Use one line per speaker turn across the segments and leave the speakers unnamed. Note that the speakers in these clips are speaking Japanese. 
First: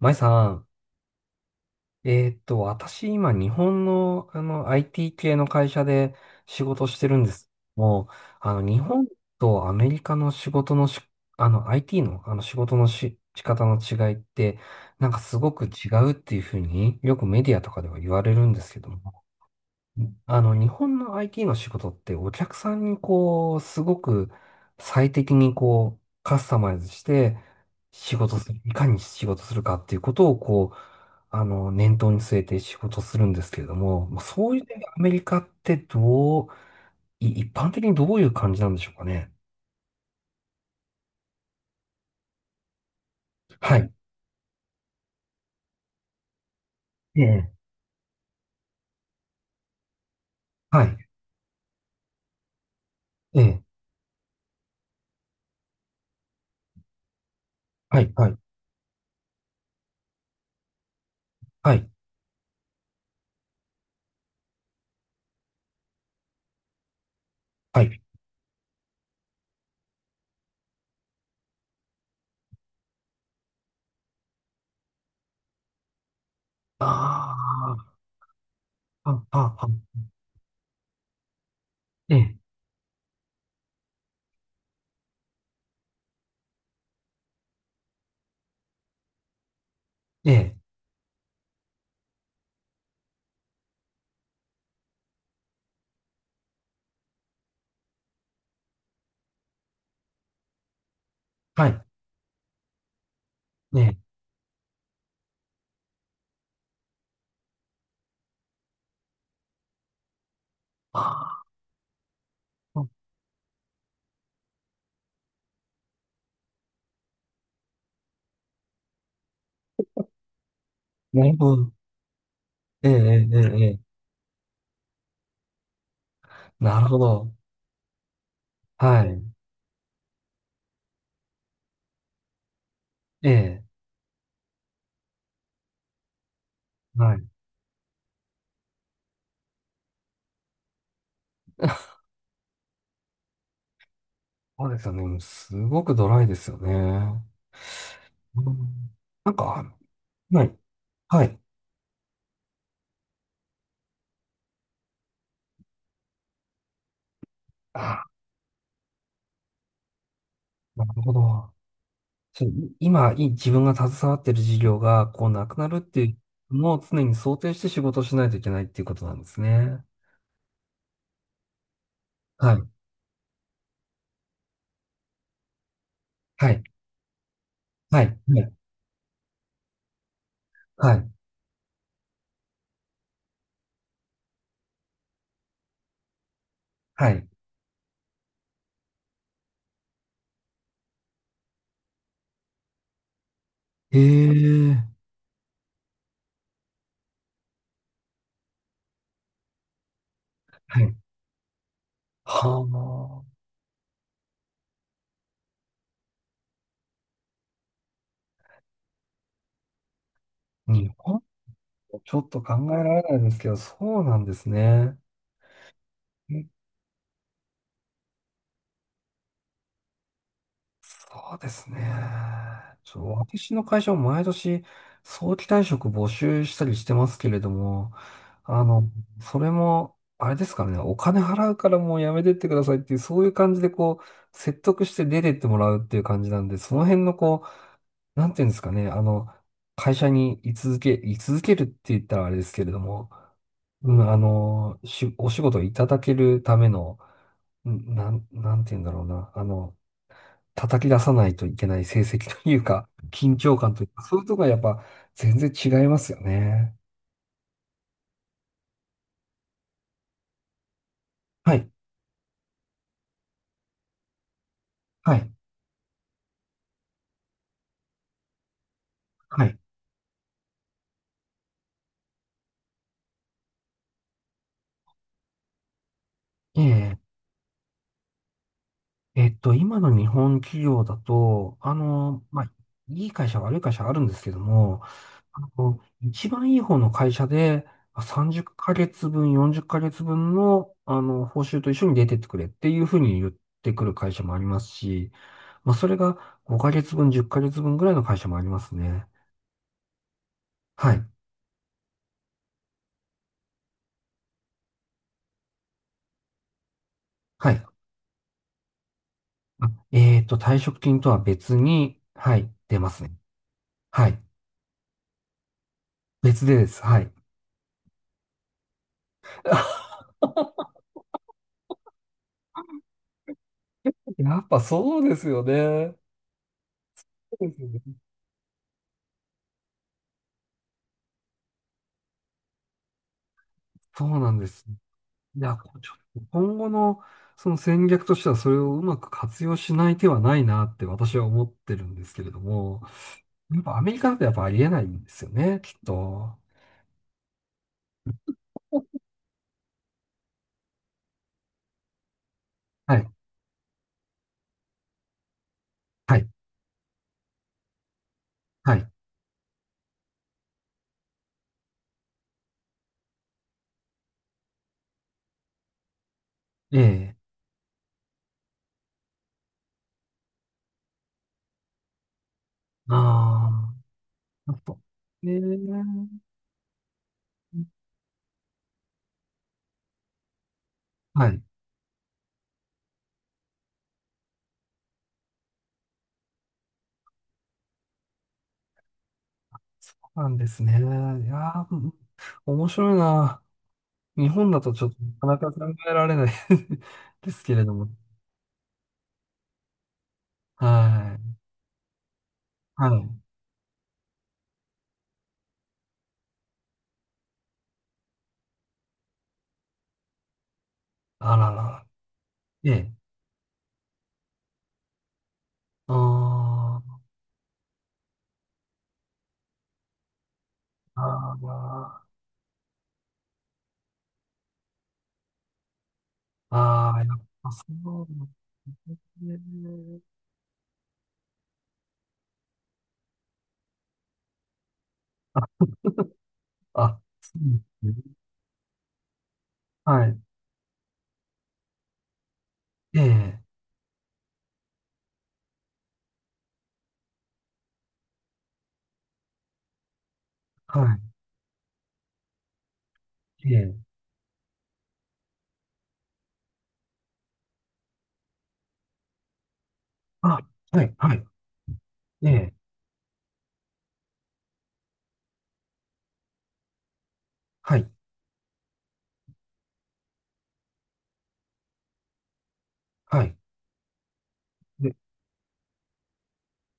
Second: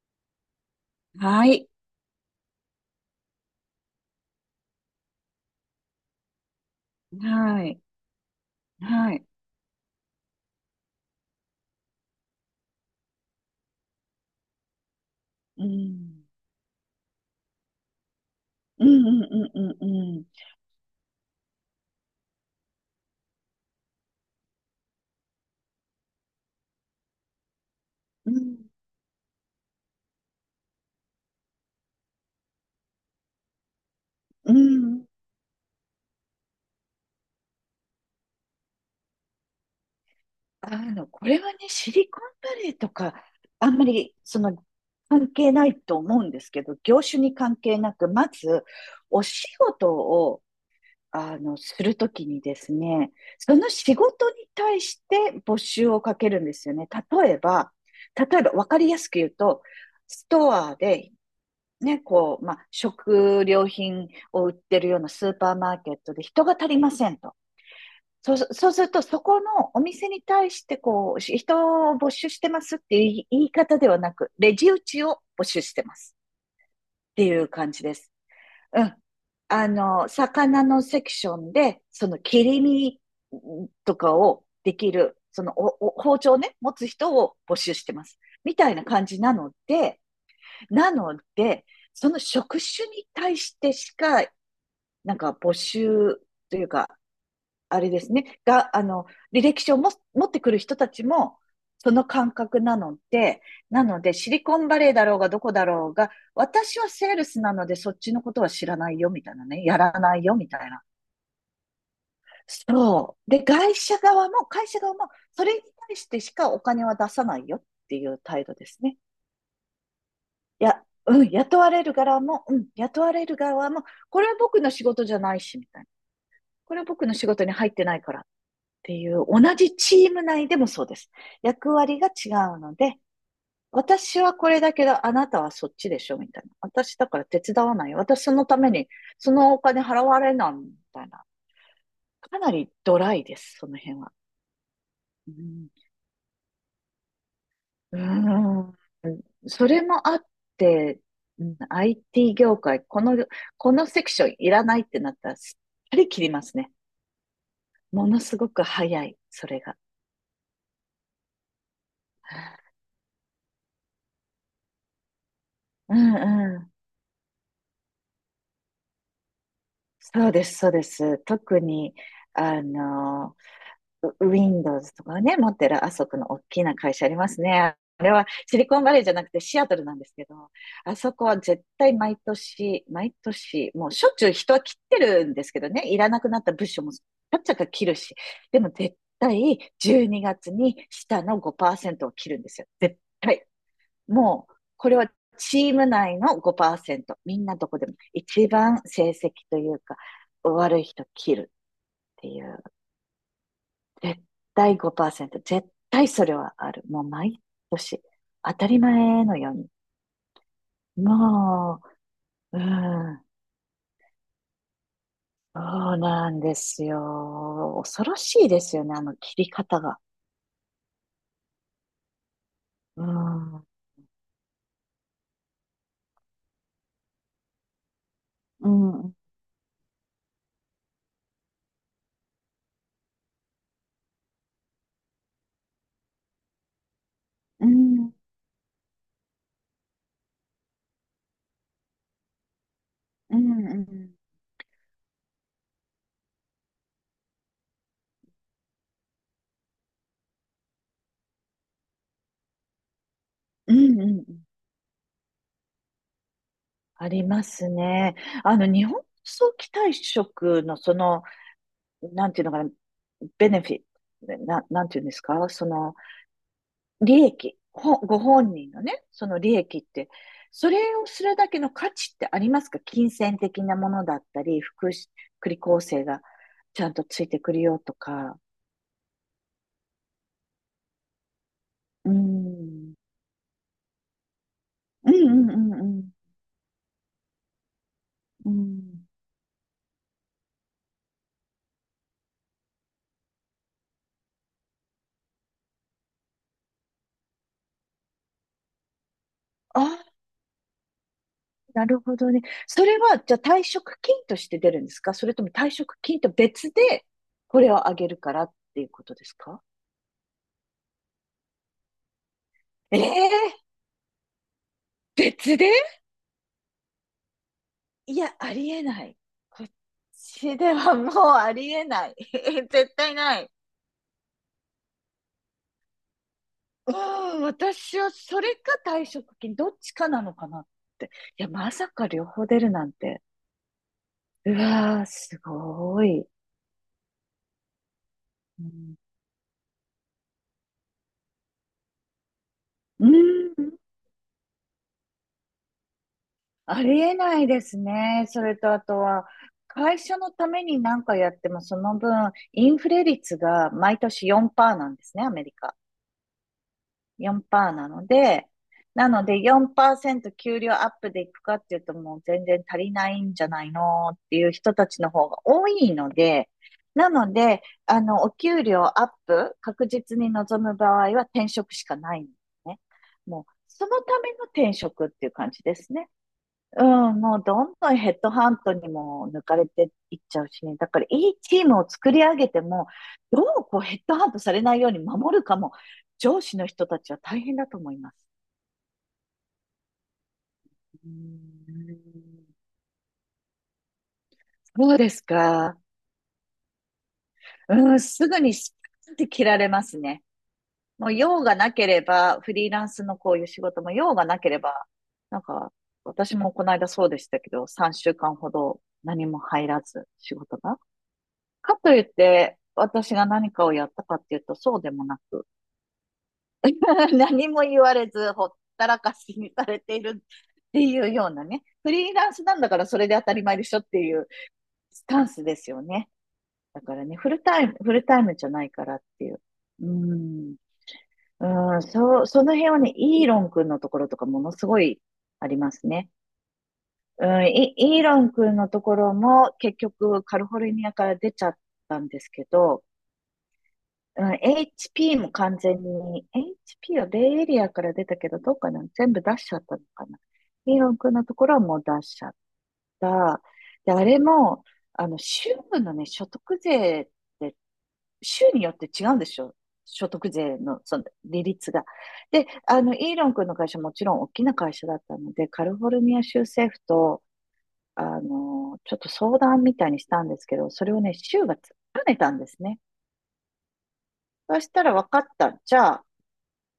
まいさん、
はい。
私今日本の、IT 系の会社で仕事してるんですけ
はい。
ども、日本
はい。
とアメリカの仕事のし、あの IT の、仕方の違いって、なんかすご
う
く違うっ
ん。
ていうふうによくメディアとかでは言われるんですけ
う
ど
ん
も、
うんうん
日本の IT の仕事ってお客さんにこう、すごく最適にこう、カスタマイズして仕
うん
事
うん。う
する、
ん。
いかに仕事するかっていうことをこう、念頭に据えて仕事するんですけれども、まあそ
う
ういう点でア
ん。
メリカってどう、一般的にどういう感じなんでしょうかね。
あの、これはね、シリコンバレーとか、あ
は
んま
い。
り、関係ないと思うんですけど、業
え
種に
え。
関係なく、まず、お仕事を、
はい。
するときにですね、
え
そ
え。
の仕事に対して募集をかけるんですよね。例えば、
はい。はい。
例えば、わかりやすく言うと、ストアで
はい。
ね、こう、まあ、食料品を売ってるようなスーパーマーケットで人が足りませんと。
はい。
そうすると、そこのお店に対して、こう、人を募集してますっていう言い方ではなく、レジ打ちを募集してますって
あ
いう感じです。うん。
あ、あ、あ、
あ
あ、
の、魚のセクションで、そ
え
の
え。
切り身とかをできる、そのお包丁をね、持つ人を募集してます。みたいな感じなので、
ええ。
なので、その職種に対してしか、なんか募集というか、あれですね、あの、履歴書をも持ってくる人たちも、
はい。
その感覚なので、
え
な
え。
ので、シリコンバレーだろうが、どこだろうが、私はセールスなので、そっちのことは知らないよ、みたいなね、やらないよ、みたいな。
ああ、
そう。で、会社側も、それに対してしかお金は出さないよっていう態度ですね。や、う
な
ん、
るほど。え
雇われ
え、
る
ええ、ええ。
側
え
も、
え、
これは僕の仕事じゃないし、みたいな。こ
な
れは
るほ
僕の仕
ど。
事に入ってないからって
は
い
い。
う、同じチーム内でもそうです。役割が違うので、
ええ、
私はこれだけど、あなたはそっちでしょみたいな。私だ
は
から
い。
手伝わないよ。私そのために、そのお金払われないみたいな。かなりドライです、その辺は。
そうですよね。
う
す
ん、
ごくドライですよね。
うー
う
ん。
ん、なんか、
それもあっ
はい。
て、
はい。
うん、 IT 業界、このセクションいらないってなったら、すっぱり切りますね。
あ、
ものすごく早い、それが。
なるほど。そう、今、自分が携わっている事業が、こう、なくなるっ
う
てい
ん
う
うん。
のを常に想定して仕事をしないといけないっていうことなんですね。
そうです、そうです。特に、
は
あ
い。
の、Windows とかね、持ってるあそこの大
はい。
きな会社ありますね。
は
あれ
い。
は
はい。
シリコンバレーじゃなくてシアトルなんですけど、
は
あ
い。
そこは絶対毎年、毎年、もうしょっちゅう人は切ってるんですけどね、いらなくなった物資もち
はい。
っちゃか切るし、でも絶対12月にがつに下の5%を切るんですよ。絶対。
え
もう、
え、
これはチーム内の5%。みんなどこでも一番成績というか、
は
悪い
い。
人切るっていう、
は
絶対5%、絶対それはある。もう毎年、当たり前のように。
あ、日本、
も
ちょっと考
う、う
えられない
ん、
ですけど、そうなんですね。
そうなんですよ。恐ろしいですよね、あの切り方が。
そうですね。
う
私
ん、う
の
ん、
会社も毎年早期退職募集したりしてますけれども、あ
う
の、
ん、
それも、あれですからね、お金払うからもうやめてってくださいっていう、そういう感じでこう、説得して出てってもらうっていう感じなんで、その辺のこ
うん、
う、なんていうんですかね、会社に居続けるって言ったらあれですけれども、
う
うん、
ん、
お仕事をいただけるための、なんて言うんだろうな。叩き出さないといけない成績というか、緊張
う
感という
ん、
か、
う
そういうとこ
ん。
ろがやっぱ全然違いますよね。
ありますね。あの、日本早期退職のその、
はい、
なんていうのかな、ベネフィット、なんていうんで
は
す
い、
か、その、利益、ご本人のね、その
は
利
い。
益って、それをするだけの価値ってありますか？金銭的なものだったり、福祉、福利厚生が
え
ちゃん
え、
とついてくるよとか。
今の日本企業だと、
うー
まあ、
ん。
いい会社、悪い会社あるんですけども、
うんうんうんうん。
一番いい方の会社で、まあ30ヶ
うん。
月分、40ヶ月分の、報酬と一緒に出てってくれっていうふうに言ってくる会社もありますし、まあ、それが5ヶ月分、10ヶ月分ぐらいの会社もありますね。
ああ、
はい。
なるほどね。それは、じゃあ退職金として出るんですか？それとも退職金と別で
は
こ
い。
れをあげるからっていうことですか？
あ、退職金とは別に、はい、出ま
ええ
すね。
ー、
はい。
別で。
別でです。はい。
いや、ありえない。こっ ちではもうありえない。絶対ない。
やっぱそうですよね。
う
そ
ん、
うですよね。
私はそれか退職金、どっちかなのかなって。いや、まさか両方出るなんて。
そうなんで
う
す。
わー、す
いや、こうちょ
ご
っと
い。
今後のその戦略としてはそれ
う
をう
ん、
まく活用しない手はないなって私は思ってるんですけれども、
う
やっ
ん、
ぱアメリカだとやっぱありえないんですよね、きっと。
ありえないですね。それとあとは、会社のために何かやっても、その分、インフ
は
レ
い、
率が毎年4%なんですね、アメリカ。
はい、
4%なので、
はい。
なので4%給料アップでいくかっていうと、もう全然足りないんじゃないのっていう人たちの方が多いので、
え
な
え、
ので、あの、お給料アップ確実に望む場合は転職しかないんですね。
あ
もう、
あ、
そのための
やっ
転
ぱ、
職って
え
いう
え、
感じですね。うん、もうどんどんヘッドハントにも抜かれていっちゃうしね。だから
は
いい
い。
チームを作り上げても、どうこうヘッドハントされないように守るかも、上司の人たちは大変だと思います。
そうなんですね。いや
うー
ー、うん、
ん、
面白いな。日本だとちょっ
そうです
となかなか考
か。
えられない ですけれども。
うん、すぐにスパッて切られますね。
は
もう
い。
用がなければ、フリーラ
は
ンス
い。
のこういう仕事も用がなければ、なんか、私もこの間そうでしたけど、3週間ほど何も入らず、仕事が。
あら
か
ら。
といって、
ええ。
私が何かをやったかっていうと、そうでもなく、
あー、
何も言われず、ほったらかしにされているって
あ
いうようなね、フ
ー、
リーランスなんだからそれで当たり前でしょっていうスタンスですよね。だ
あ
か
あ、
ら
や
ね、
っ
フル
ぱ
タ
そ
イム、フル
う
タイ
なん
ムじゃないからってい
で
う。
す
うー
ね。
ん。うーん、その辺はね、イーロン君のところとかものすごいあり
あ、
ますね。
あ、
う
そう
ん、
です
イー
ね。
ロン君のところも結
はい。
局カリフォルニアから出ちゃったんですけど、
ええ。
うん、HP も完全に、HP はベイエリアから出たけど、どうかな？全部出しちゃったのかな？イー
は
ロン君のところはもう出しちゃった。
い。ええ。
で、あれも、あの、州のね、所得税って、州によって違うんでしょ？所得
あ、
税の、
はい。
その、
はい。
利率が。
え
で、
え。
あの、イーロン君の会社、もちろん大きな会社だったので、カリフォルニア州政府と、
はい。
あの、ちょっと相談みたいにしたんですけど、それをね、州が突っぱねたんですね。
はい。
そした
で、
ら、分かった、じゃあ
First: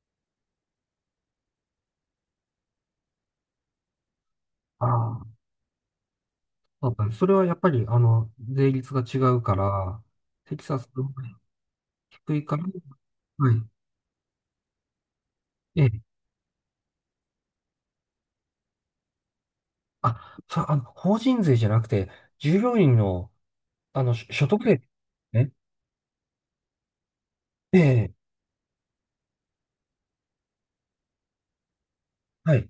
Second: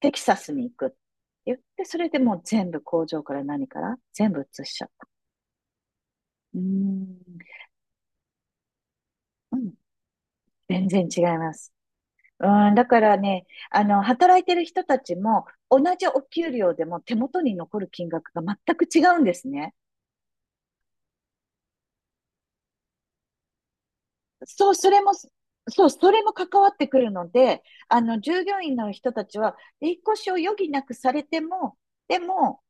テキサスに行くって言って、それでもう全部工場から何から全部移しち
あ
ゃった。
あ、
うー
そうだね。
ん。
それはやっぱり、税率が違うか
うん、
ら、テキサス
全
の
然
方
違
が
います。
低い
う
から、
ーん、だからね、
はい。
あの、働いてる人たちも、同
ええ。
じお給料でも手元に残る金額が全く違うんですね。
あ、そう、法人税じゃなくて、従業員の、所得
そう、
税
それも、
ね。
そう、それも関わってくるので、
え
あ
え、
の、従業員の人たちは、引っ越しを余儀なくされても、で
は
も、
い、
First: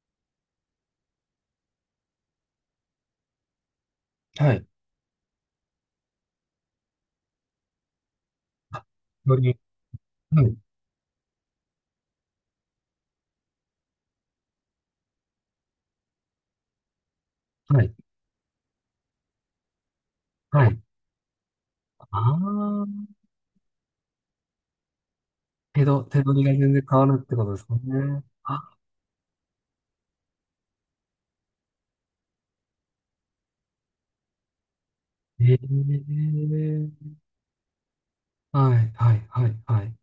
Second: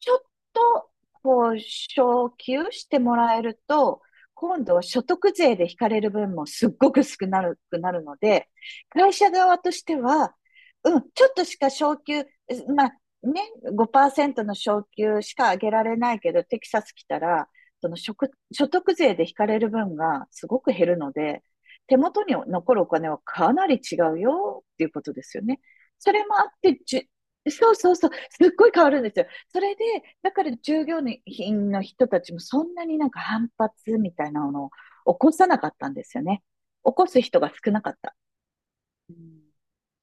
ちょっと、こう、昇給してもらえると、
は
今
い。
度は所得税で引かれる分もすっごく少なくなるので、
あ、
会社
よ
側
り、
としては、
はい、
うん、ちょっとしか昇給、まあね、5%の昇給しか上げられないけど、テキサス来たら、
は
そ
い、
の所得税で引かれる分がすご
は
く
い。
減るので、手
あ
元に残るお金
あ、
はかなり違うよっていうことですよね。そ
手
れも
取り
あ
が
っ
全
て、
然変わるってことです
そうそうそう、す
ね。
っご
あ、
い変わるんですよ。それで、だから従業員の人たちもそんなになんか反発みたいなのを起こさ
え
なかったんですよ
え、
ね。起こす人が少なかった。
はい、
う
はい、
ん、
はい、はい。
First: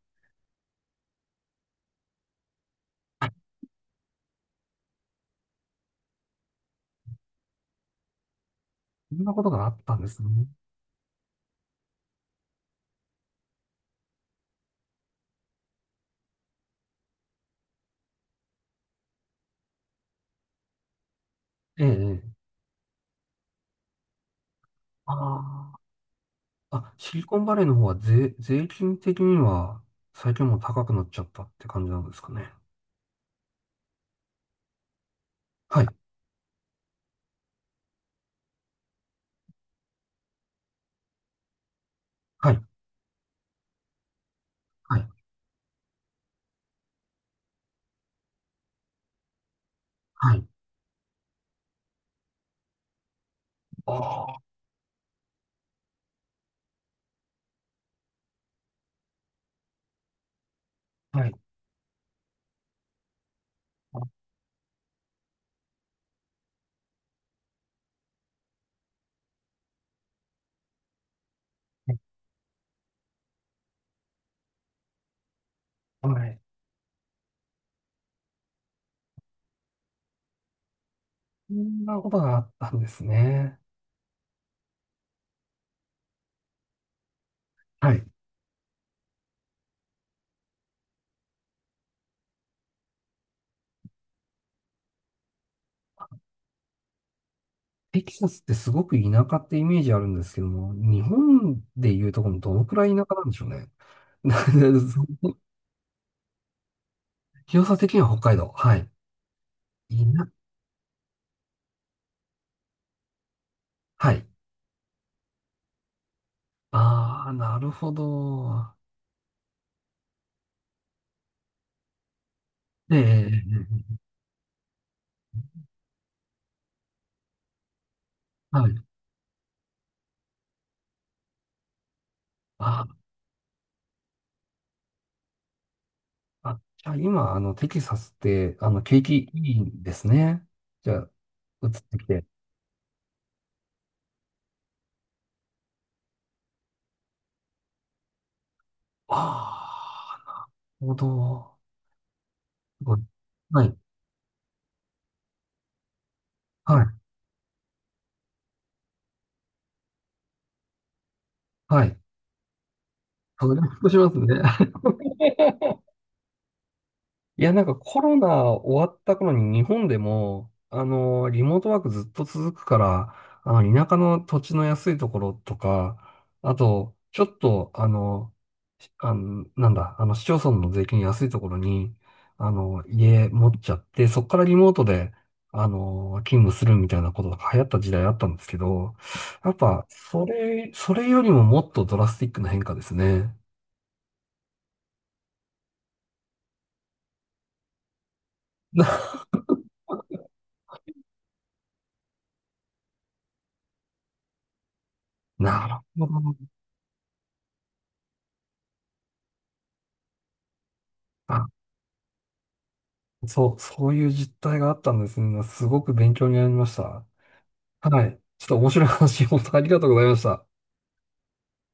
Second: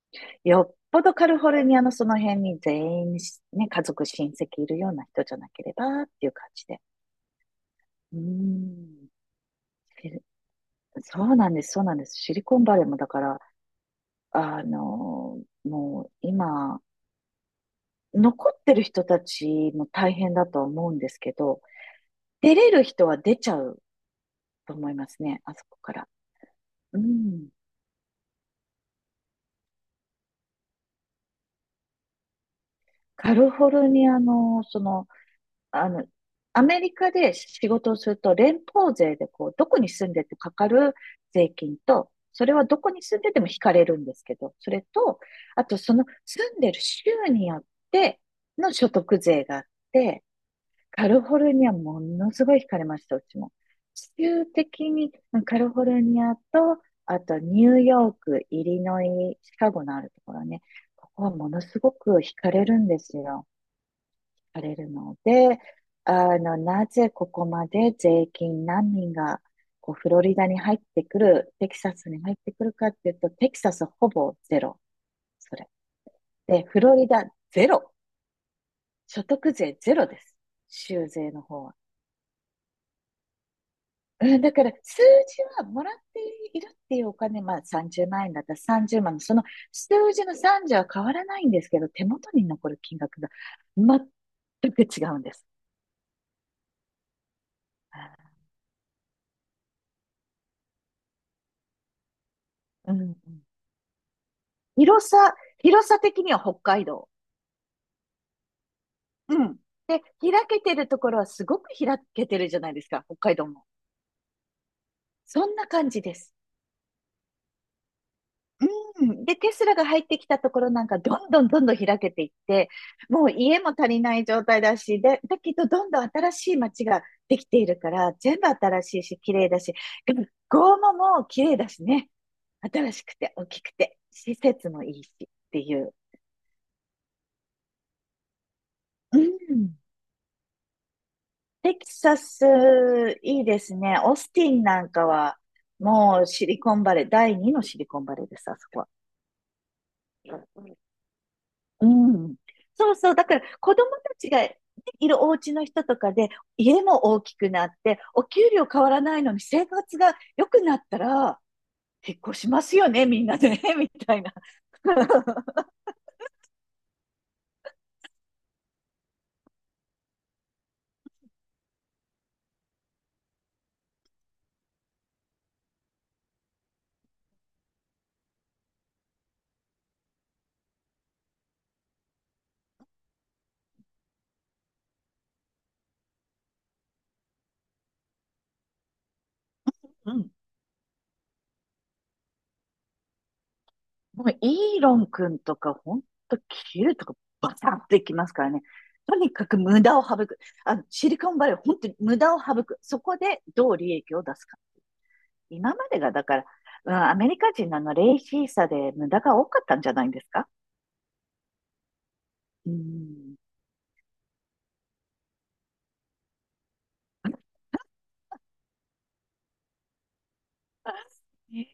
よっぽどカリフォルニアのその辺に全員、ね、家族、親戚いるような人じゃなければっていう感じで。うーん。
そんなことがあったんですね。
そうなんです、そうなんです。シリコンバレーもだから、あの、もう今、残ってる人たちも大変だと思うんですけど、
ええ、ええ、
出れる人は出ちゃうと思いますね、あそ
あ
こから。
あ、あ、
う
シリコン
ん。
バレーの方は税金的には最近もう高くなっちゃったって感じなんですかね。
カリフォルニアの、その、
はい、
あの、アメリカで仕事をすると、連邦税でこう、どこに住んでてかかる税金と、そ
は
れ
い、
はどこに住んでても引かれるんですけど、それ
はい、
と、あとその住んでる州によっての所得税があって、
はい。
カリフォルニアものすごい惹かれました、うちも。
あ
地球
あ。
的に、うん、カリフォルニアと、あとニューヨーク、イリノイ、シカゴのあるところね、ここ
は
は
い、
ものすごく惹かれるんですよ。
は
惹かれるので、あの、なぜここまで税金難民がこうフロリダに入ってくる、テキサスに入ってくるかっていうと、テキサスほぼゼロ、それ。
い。
で、フロリダゼロ、所得税ゼロです。州税の
そ
方は。
んなことがあったんですね。
うん、だから数字はもらっているっていうお金、まあ
はい。
30万円だったら30万の、その数字の30は変わらないんですけど、手元に残る金額が全く違うんです。
テキサスってすごく田舎ってイメージあるんですけども、日本でいうとこのどのくらい
う
田舎
ん、
なんでしょうね。な
広 さ、広さ的には北海道。
広さ的には北海道。はい。
うん。で、
いな、
開けてるところはすごく開けてるじゃないですか、北海道も。
はい。
そんな感じです。
ああ、なるほど。
うん。で、テスラが入ってきたところなんか、どんどんどんどん開けていって、
ええ、え
もう家も足
え、え
りない状態だし、で、だけ
え、
ど、どんどん新しい街ができているから、全部
はい。
新しいし、綺麗だし、学校ももう綺麗だしね。
あ
新しくて、大きくて、施設もいいし、っていう。
あ、じゃあ今、テキサスって、景
う
気いい
ん。
んですね。じゃあ、移っ
テキ
てき
サ
て。
ス、いいですね。オースティンなんかは、もうシリコンバレー、第二のシリコンバレーです、あそこ
ああ、な
は。
るほど。
うん。
す
そ
ご
う
い。
そう。だから
は
子
い。
供たちがいるお家の人とかで、
は
家
い。
も大きくなって、お給料変わらないのに生活が良くなったら、
はい。
結婚しますよね、みんなで
ほっ
ね、
と
み
しま
た
す
いな。
ね。いや、なんかコロナ終わった頃に日本でも、リモートワークずっと続くから、田舎の土地の安いところとか、あと、ちょっと、あの、しあの、なんだ、市町村の税金安いところに、家持っちゃって、そこからリモートで、勤務するみたいなことが流行った時代あったんですけど、やっぱ、
うん。
それよりももっとドラスティックな変化ですね。
もうイーロン君とか、ほんと切るとかバサッといきますからね。と にかく無駄を省く。あの、シリコンバレー、本当に無駄を省く。そこでどう利益を出すか。
な
今
る
まで
ほ
がだ
ど。
から、うん、アメリカ人のあの、レイシーさで無駄が多かったんじゃないんですか？ うん。
そう、そういう実態があったんですね。すごく勉強になりました。はい。ちょっと面白い話、本当ありがとうございました。
え